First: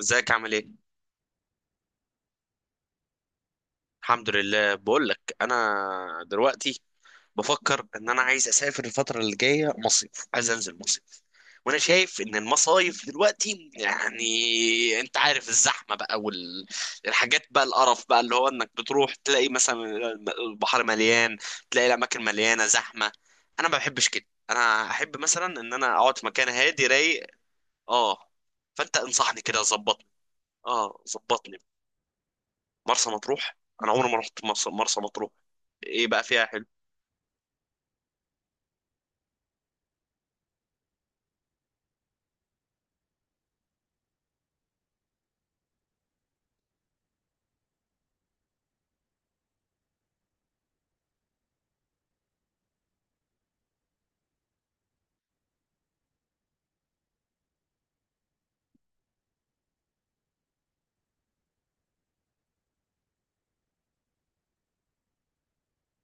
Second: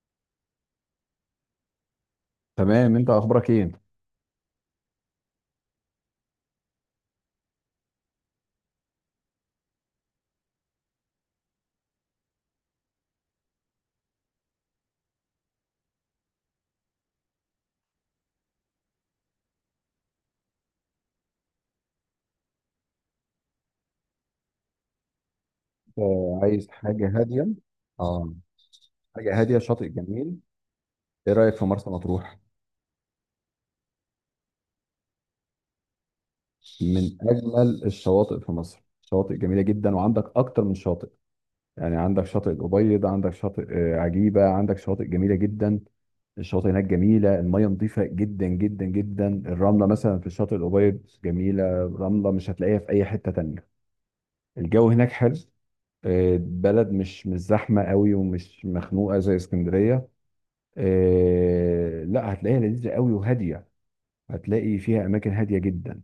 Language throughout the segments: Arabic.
ازيك، عامل ايه؟ تمام، انت اخبارك ايه؟ الحمد لله. بقول لك انا دلوقتي بفكر ان انا عايز اسافر الفتره اللي جايه مصيف، عايز انزل مصيف. وانا شايف ان المصايف دلوقتي يعني انت عارف الزحمه بقى، والحاجات بقى، القرف بقى، اللي هو انك بتروح تلاقي مثلا البحر مليان، تلاقي الاماكن مليانه زحمه. انا ما بحبش كده، انا احب مثلا ان انا اقعد في مكان عايز هادي حاجة رايق. هادية. اه. اه، فانت حاجة انصحني هادية، كده، شاطئ ظبطني. جميل. اه، ايه رأيك ظبطني. في مرسى مطروح؟ مرسى مطروح. انا عمري ما رحت مرسى مطروح. ايه بقى فيها حلو؟ من اجمل الشواطئ في مصر، شواطئ جميلة جدا وعندك اكتر من شاطئ. يعني عندك شاطئ الأبيض، عندك شاطئ عجيبة، عندك شواطئ جميلة جدا. الشواطئ هناك جميلة، المية نظيفة جدا جدا جدا، الرملة مثلا في الشاطئ الأبيض جميلة. رملة مش هتلاقيها في أي حتة تانية. الجو هناك حلو. بلد مش زحمة قوي ومش مخنوقة زي اسكندرية. آه، لا هتلاقيها لذيذة قوي وهادية. هتلاقي فيها أماكن هادية جدا.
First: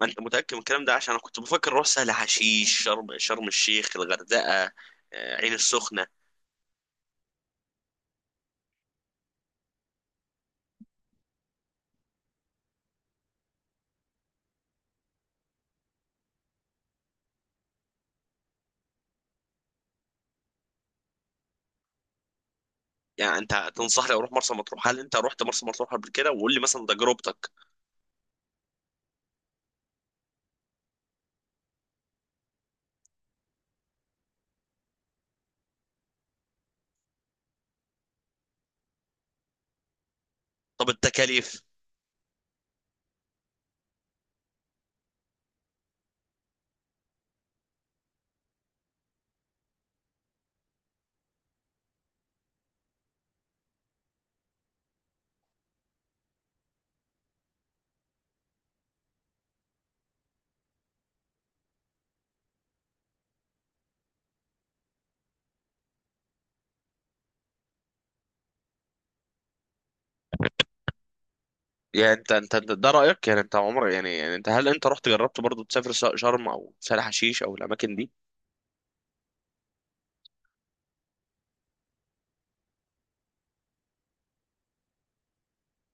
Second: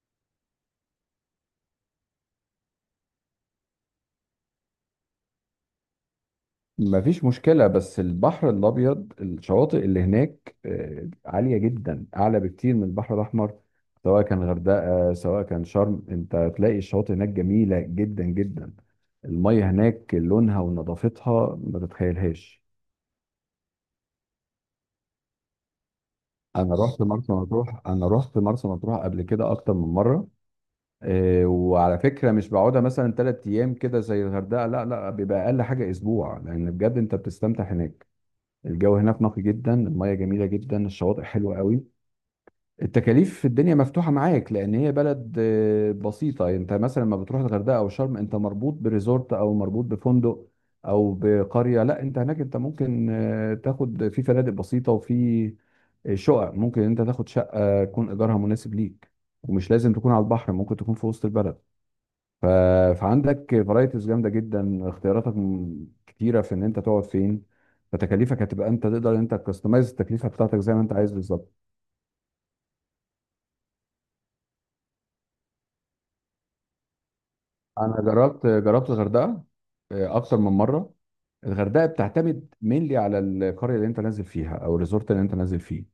ما انت متاكد من الكلام ده؟ عشان انا كنت بفكر اروح سهل حشيش، شرم الشيخ، الغردقه، عين السخنه. مفيش مشكلة، بس البحر الأبيض الشواطئ اللي هناك عالية جدا، أعلى بكتير من البحر الأحمر. سواء كان غردقة سواء كان شرم، أنت هتلاقي الشواطئ هناك جميلة جدا جدا. المية هناك لونها ونظافتها ما تتخيلهاش. يعني انت تنصحني اروح مرسى مطروح؟ هل انت رحت مرسى مطروح قبل كده؟ وقول لي مثلا تجربتك. أنا رحت مرسى مطروح قبل كده أكتر من مرة. إيه، وعلى فكره مش بقعدها مثلا ثلاث ايام كده زي الغردقه، لا لا، بيبقى اقل حاجه اسبوع، لان بجد انت بتستمتع هناك. الجو هناك نقي جدا، الميه جميله جدا، طب، الشواطئ حلوه التكاليف؟ قوي. التكاليف في الدنيا مفتوحه معاك، لان هي بلد بسيطه. انت مثلا لما بتروح الغردقه او شرم، انت مربوط بريزورت او مربوط بفندق او بقريه. لا، انت هناك انت ممكن تاخد في فنادق بسيطه، وفي شقق، ممكن انت تاخد شقه يكون ايجارها مناسب ليك. ومش لازم تكون على البحر، ممكن تكون في وسط البلد. فعندك فرايتيز جامده جدا، اختياراتك كتيره في ان انت تقعد فين. فتكاليفك هتبقى انت تقدر انت تكستمايز التكلفه بتاعتك زي ما انت عايز بالظبط. يعني ده رايك. يعني انت عمرك يعني انت، هل انت رحت جربت برضو تسافر شرم او سهل حشيش او الاماكن انا دي؟ جربت الغردقه، آه، اكتر من مره. الغردقه بتعتمد مينلي على القريه اللي انت نازل فيها او الريزورت اللي انت نازل فيه.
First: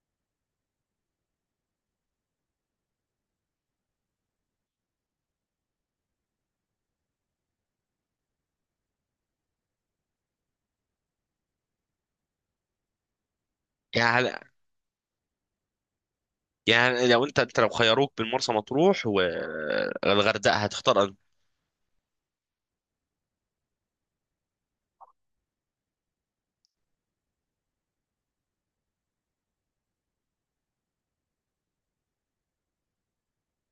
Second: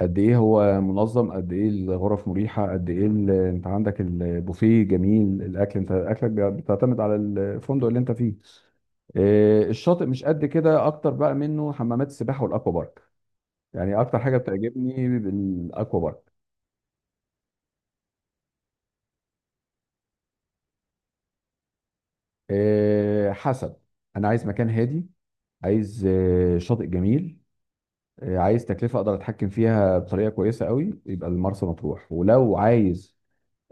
قد ايه هو منظم، قد ايه الغرف مريحه، قد ايه انت عندك البوفيه جميل، الاكل انت اكلك بيعتمد على الفندق اللي انت فيه. الشاطئ مش قد كده، اكتر بقى منه حمامات السباحه والاكوا بارك. يعني اكتر يعني حاجه هل، بتعجبني الاكوا بارك. يعني لو انت انت لو خيروك بين مرسى مطروح والغردقه هتختار انهي؟ آه، حسب. انا عايز مكان هادي، عايز شاطئ جميل، عايز تكلفه اقدر اتحكم فيها بطريقه كويسه قوي، يبقى المرسى مطروح. ولو عايز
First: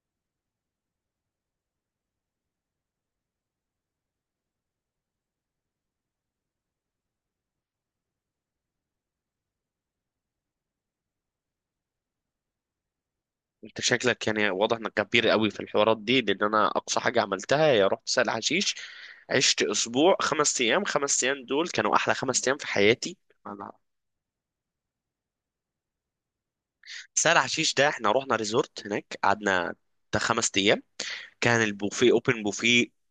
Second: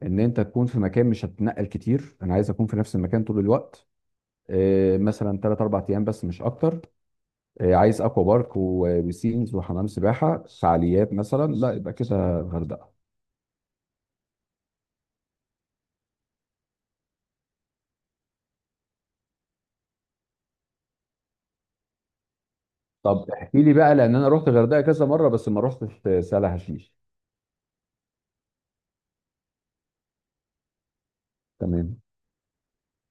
ان انت تكون في مكان مش هتتنقل كتير، انا عايز اكون في نفس المكان طول الوقت، مثلا 3 4 ايام بس مش اكتر، عايز اكوا بارك وبيسينز وحمام سباحه فعاليات مثلا، لا يبقى كده الغردقه. انت شكلك يعني واضح انك كبير قوي في الحوارات دي، لان انا اقصى حاجه عملتها هي رحت سهل حشيش. عشت اسبوع، 5 ايام. 5 ايام دول كانوا احلى 5 ايام في حياتي. طب احكي انا. لي بقى، لان انا رحت الغردقه كذا مره بس ما رحتش سهل حشيش. سهل حشيش ده احنا رحنا ريزورت هناك، قعدنا بتاع 5 ايام. كان تمام. البوفيه اوبن بوفيه.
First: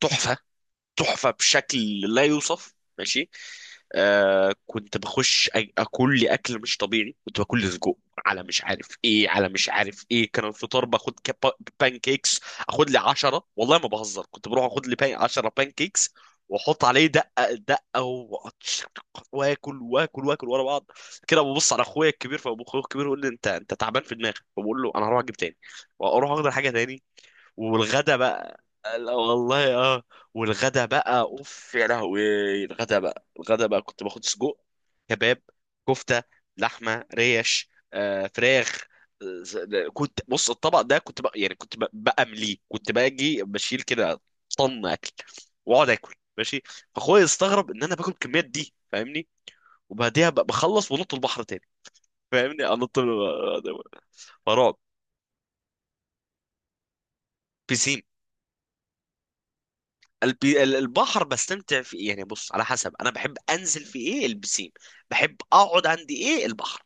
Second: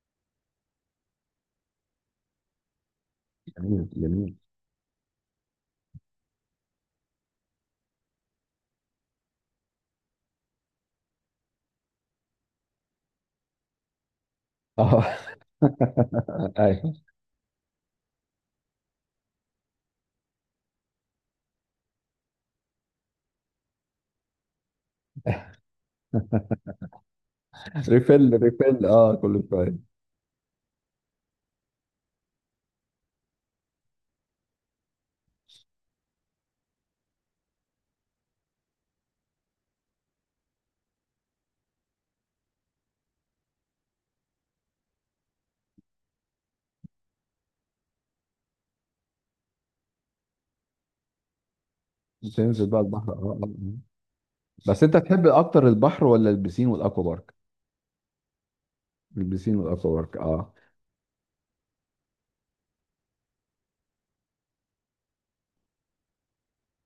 تحفه. تحفه بشكل لا يوصف، ماشي. جميل جميل. كنت بخش اكل لي اكل مش طبيعي، كنت باكل لي سجق، على مش عارف ايه، على مش عارف ايه. كان الفطار باخد كاب، بانكيكس. اخد لي 10، والله ما بهزر. كنت بروح اخد لي اه. بان 10 بانكيكس. واحط ايوه. عليه دقه دقه، وأقعد واكل واكل واكل ورا بعض. كده ببص على اخويا الكبير، فابو اخويا الكبير يقول لي انت تعبان في دماغك، فبقول له انا هروح اجيب تاني. واروح اخد حاجه تاني. والغدا ريفيل بقى. ريفيل لا اه كل والله. شويه. اه. والغدا بقى، اوف يا لهوي. الغدا بقى كنت باخد سجق، كباب، كفته، لحمه، ريش، فراخ. كنت بص الطبق ده، كنت بقى يعني كنت بأمليه، كنت باجي بشيل كده، طن اكل، واقعد اكل، ماشي. فاخويا استغرب ان انا باكل الكميات دي، فاهمني. وبعديها بخلص ونط البحر تاني. فاهمني، تنزل بقى انط البحر، اه، آه، آه. فرعب. بس انت تحب اكتر البحر ولا البسين والاكوا بارك؟ بيسين. البسين والاكوا بارك، اه. البحر بستمتع في إيه؟ يعني بص، على حسب. انا بحب انزل في ايه؟ البسين. بحب اقعد عندي ايه؟ البحر.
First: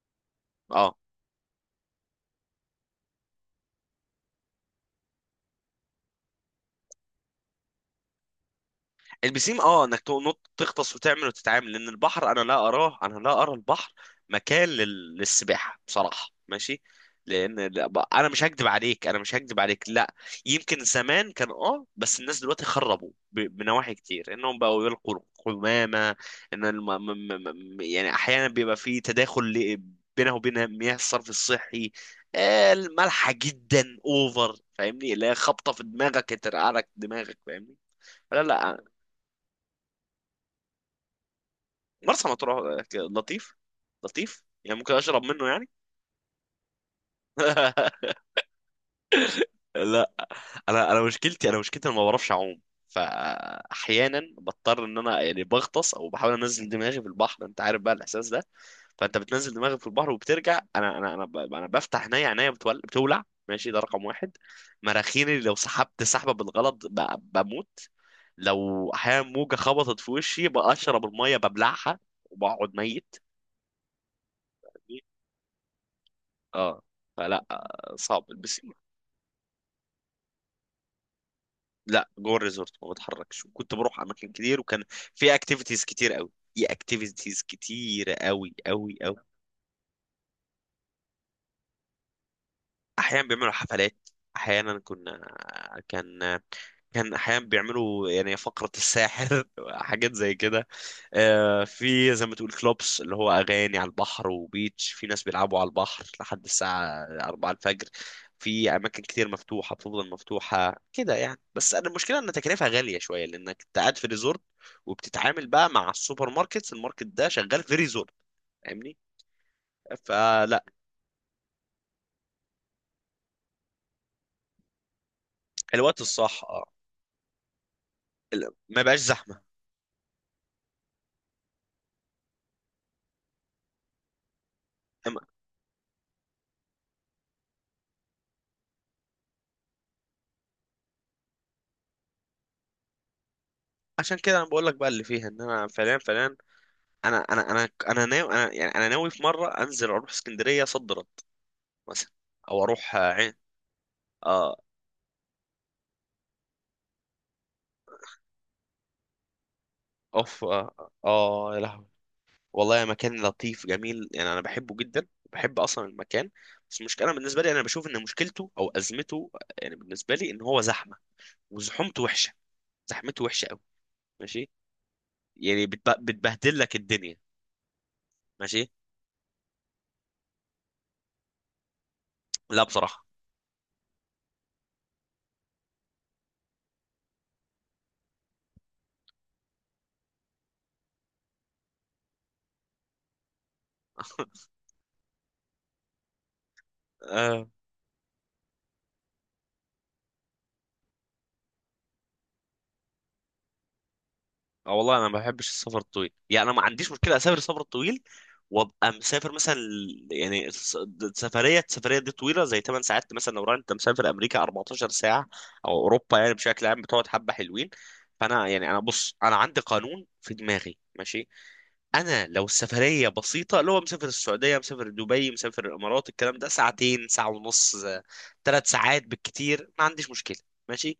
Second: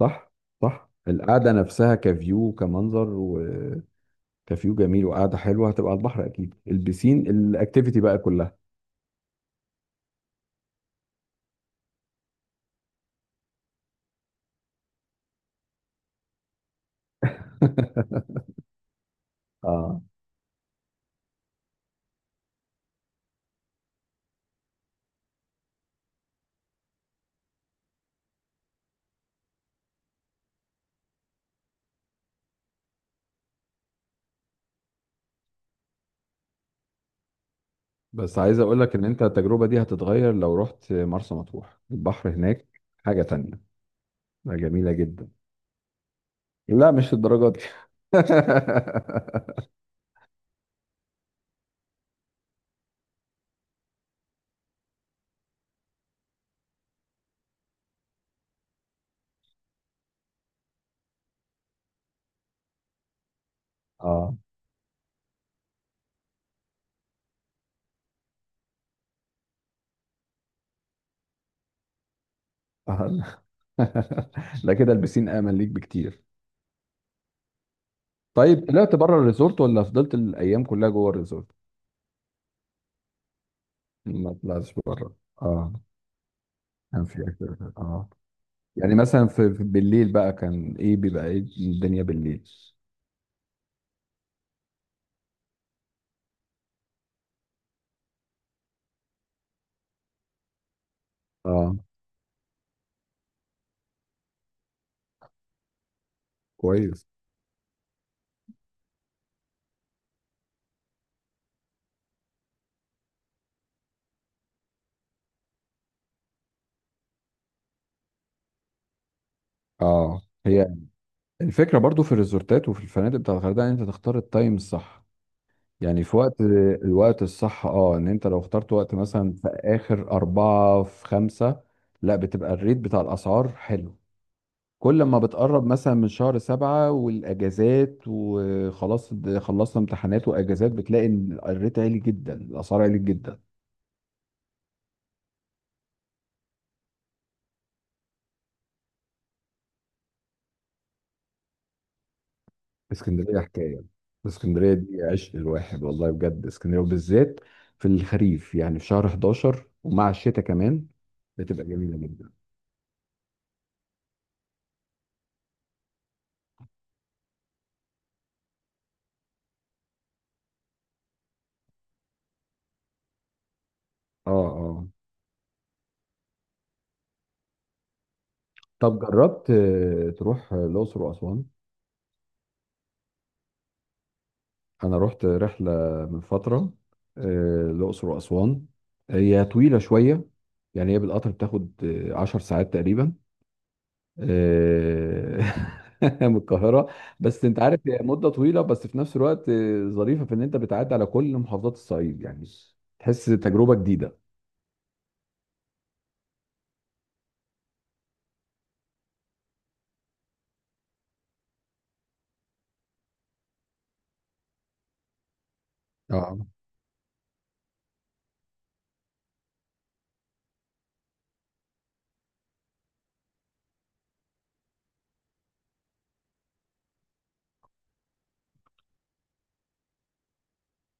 صح صح، اه. القعده نفسها كفيو، كمنظر وكفيو جميل، وقعده حلوه هتبقى على البحر. اكيد البسين الاكتيفيتي بقى كلها. البسيم، اه، انك تنط تغطس وتعمل وتتعامل. لان البحر، انا لا اراه، انا لا ارى البحر مكان للسباحه بصراحه، ماشي. لان انا مش هكدب عليك. اه. لا. يمكن زمان كان، بس الناس دلوقتي خربوا بنواحي كتير، انهم بقوا يلقوا القمامه. ان الم... م... م... م... يعني احيانا بيبقى في تداخل بينه وبين مياه الصرف الصحي، المالحه جدا اوفر، فاهمني، اللي هي خبطه في دماغك ترقع لك دماغك، فاهمني. بس لا، عايز اقول لا. لك ان انت التجربة دي هتتغير لو رحت مرسى مطروح، مرسى البحر هناك مطروح حاجة لطيف. تانية. لطيف لا، يعني، جميلة ممكن اشرب جدا. منه يعني. لا مش الدرجات دي. لا. انا انا مشكلتي، انا ما بعرفش اعوم. فاحيانا بضطر ان انا يعني بغطس او بحاول انزل دماغي في البحر، انت عارف بقى الاحساس ده. فانت بتنزل دماغك في البحر وبترجع. انا بفتح عينيا بتولع، ماشي. ده رقم واحد. اه، مراخيني، لو سحبت سحبه بالغلط بموت. لو احيانا موجه خبطت في وشي بقشرب الميه ببلعها، وبقعد ميت. آه. لا كده البسين امن ليك بكتير. اه. فلا، صعب بس. طيب طلعت بره الريزورت ولا فضلت الايام كلها جوه الريزورت؟ لا، جوه الريزورت ما بتحركش، وكنت بروح اماكن ما كتير، طلعتش وكان بره؟ في اه. اكتيفيتيز كتير قوي. في كان في اكتيفيتيز أكتر. اه. كتير، قوي يعني قوي قوي. مثلا في بالليل بقى كان ايه، بيبقى ايه الدنيا بالليل؟ احيانا بيعملوا حفلات. احيانا كنا. كان. كان احيانا بيعملوا يعني فقرة الساحر، حاجات زي كده. اه. في زي ما تقول كلوبس، اللي هو اغاني على البحر وبيتش. في ناس بيلعبوا على البحر لحد الساعة كويس. 4 الفجر. في اماكن كتير مفتوحة، بتفضل مفتوحة كده يعني. بس أنا المشكلة ان تكلفة غالية شوية لانك أنت قاعد في ريزورت، وبتتعامل بقى مع السوبر ماركتس، الماركت ده شغال في ريزورت. فاهمني. اه. فلا. هي الفكرة برضو في الريزورتات وفي الفنادق بتاع الغردقة ان انت تختار التايم الصح. الوقت يعني في وقت. الصح، اه. الوقت الصح، اه، ان انت لو اخترت ما وقت بقاش مثلا زحمة. في اخر 4 في 5. لا بتبقى الريت بتاع الاسعار حلو. كل ما بتقرب مثلا من شهر 7 والاجازات وخلاص، خلصنا امتحانات واجازات، بتلاقي ان الريت عالي جدا، الاسعار عالي جدا. عشان كده انا بقول لك بقى اللي فيها ان انا فعليا فعليا، انا انا انا انا ناوي، انا يعني انا ناوي في مره انزل اروح اسكندريه صد رد، مثلا، او اروح عين. اسكندريه حكايه. اه. اسكندريه دي عشق الواحد، والله بجد اسكندريه، وبالذات في الخريف، يعني في شهر 11 ومع اوف، الشتاء كمان، اه، آه يا بتبقى لهوي. جميله جدا. والله مكان لطيف جميل، يعني انا بحبه جدا. بحب اصلا المكان. بس المشكله بالنسبه لي، انا بشوف ان مشكلته او ازمته، يعني بالنسبه لي، ان هو زحمه. وزحومته وحشه. زحمته وحشه قوي. اه. ماشي. اه. يعني بتبهدل لك الدنيا. ماشي. طب جربت تروح الاقصر واسوان؟ لا بصراحه. انا رحت رحله من فتره، الاقصر واسوان. هي طويله شويه، يعني هي بالقطر بتاخد 10 ساعات تقريبا، آه، من القاهرة. بس آه. انت عارف هي مدة طويلة، بس في نفس الوقت ظريفة في ان انت بتعدي على كل محافظات الصعيد، يعني تحس تجربة جديدة. اه، والله انا ما بحبش السفر الطويل. يعني انا ما عنديش مشكله اسافر السفر الطويل، وابقى مسافر مثلا يعني السفريه دي طويله، زي 8 ساعات. مثلا لو انت مسافر امريكا 14 ساعه، او اوروبا، يعني اه. بشكل عام بتقعد حبه حلوين. فانا يعني انا بص، انا عندي قانون في دماغي، ماشي. انا لو السفريه بسيطه، اللي هو مسافر السعوديه، مسافر دبي، مسافر الامارات، الكلام ده ساعتين، ساعه ونص، 3 ساعات بالكتير، ما عنديش مشكله. ماشي.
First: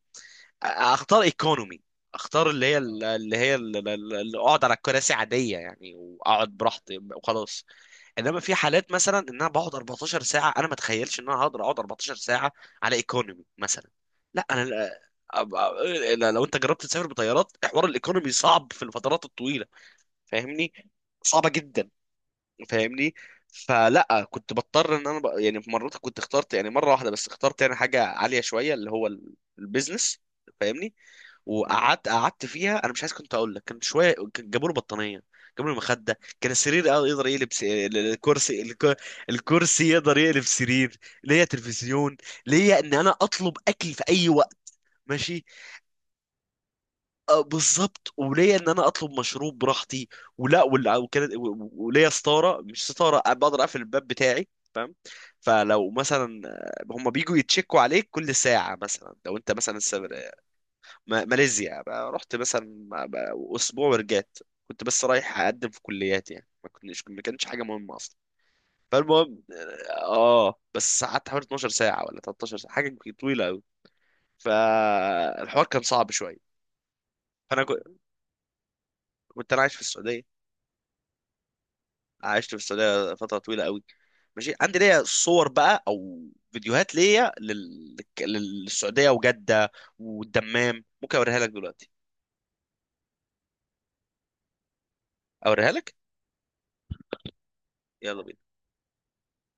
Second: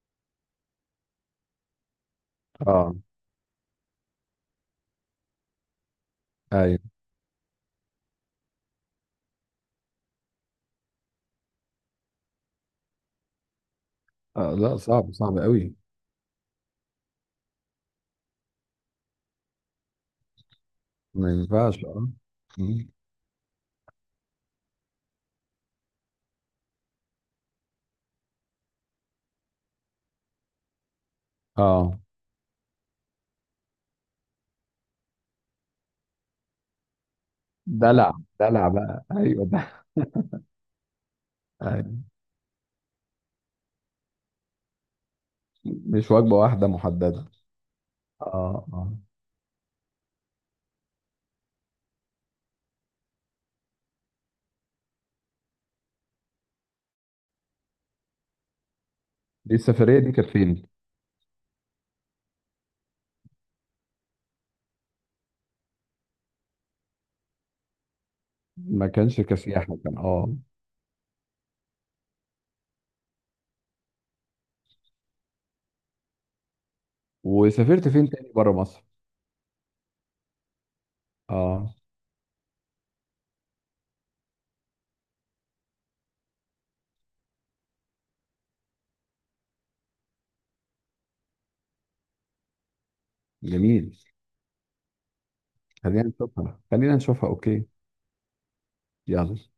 اختار ايكونومي. اختار اللي هي اه. اللي هي اللي اقعد على كراسي عاديه يعني، واقعد ايوه. براحتي وخلاص. انما في حالات مثلا ان انا بقعد 14 ساعه، انا ما اتخيلش ان انا هقدر اقعد 14 ساعه على ايكونومي مثلا. لا آه لا، انا. صعب أب- صعب قوي. أب- لا، لو انت جربت تسافر بطيارات، حوار الايكونومي صعب في الفترات الطويله، فاهمني. ما صعبه ينفعش، جدا. اه. مم. فاهمني. فلا كنت بضطر ان انا يعني، في مرات كنت اخترت يعني مره واحده بس، اخترت يعني حاجه عاليه شويه، اللي هو البيزنس. فاهمني. اه. وقعدت قعدت فيها، انا مش عايز كنت اقول لك، كان شويه. كان جابوا له بطانيه، جابوا له مخده، كان السرير يقدر يقلب دلع، الكرسي دلع بقى، ايوه ده. الكرسي يقدر يقلب سرير. ليا ايوه. تلفزيون. ليا ان انا اطلب اكل في اي وقت، ماشي. مش وجبة واحدة محددة؟ بالظبط. وليا اه. ان انا اه. اطلب مشروب براحتي. ولا وكانت وليا ستاره، مش ستاره، بقدر اقفل الباب بتاعي. فاهم. فلو مثلا هم بيجوا يتشكوا عليك كل ساعه، مثلا لو انت دي مثلا. السفرية دي كانت فين؟ ماليزيا بقى، رحت مثلا بقى اسبوع ورجعت. كنت بس رايح اقدم في كليات يعني، ما كانتش حاجه مهمه اصلا. ما كانش فالمهم، كسياحة كان، اه. اه، بس قعدت حوالي 12 ساعه ولا 13 ساعه، حاجه طويله قوي. فالحوار كان صعب شويه. فانا وسافرت فين تاني بره مصر؟ كنت انا عايش في السعوديه. اه. عشت في السعوديه فتره طويله قوي، ماشي. عندي ليا صور بقى، او فيديوهات ليا للسعوديه، وجده، والدمام. ممكن اوريها لك دلوقتي. جميل. اوريها لك. خلينا نشوفها، خلينا نشوفها. اوكي. يلا بينا. يلا.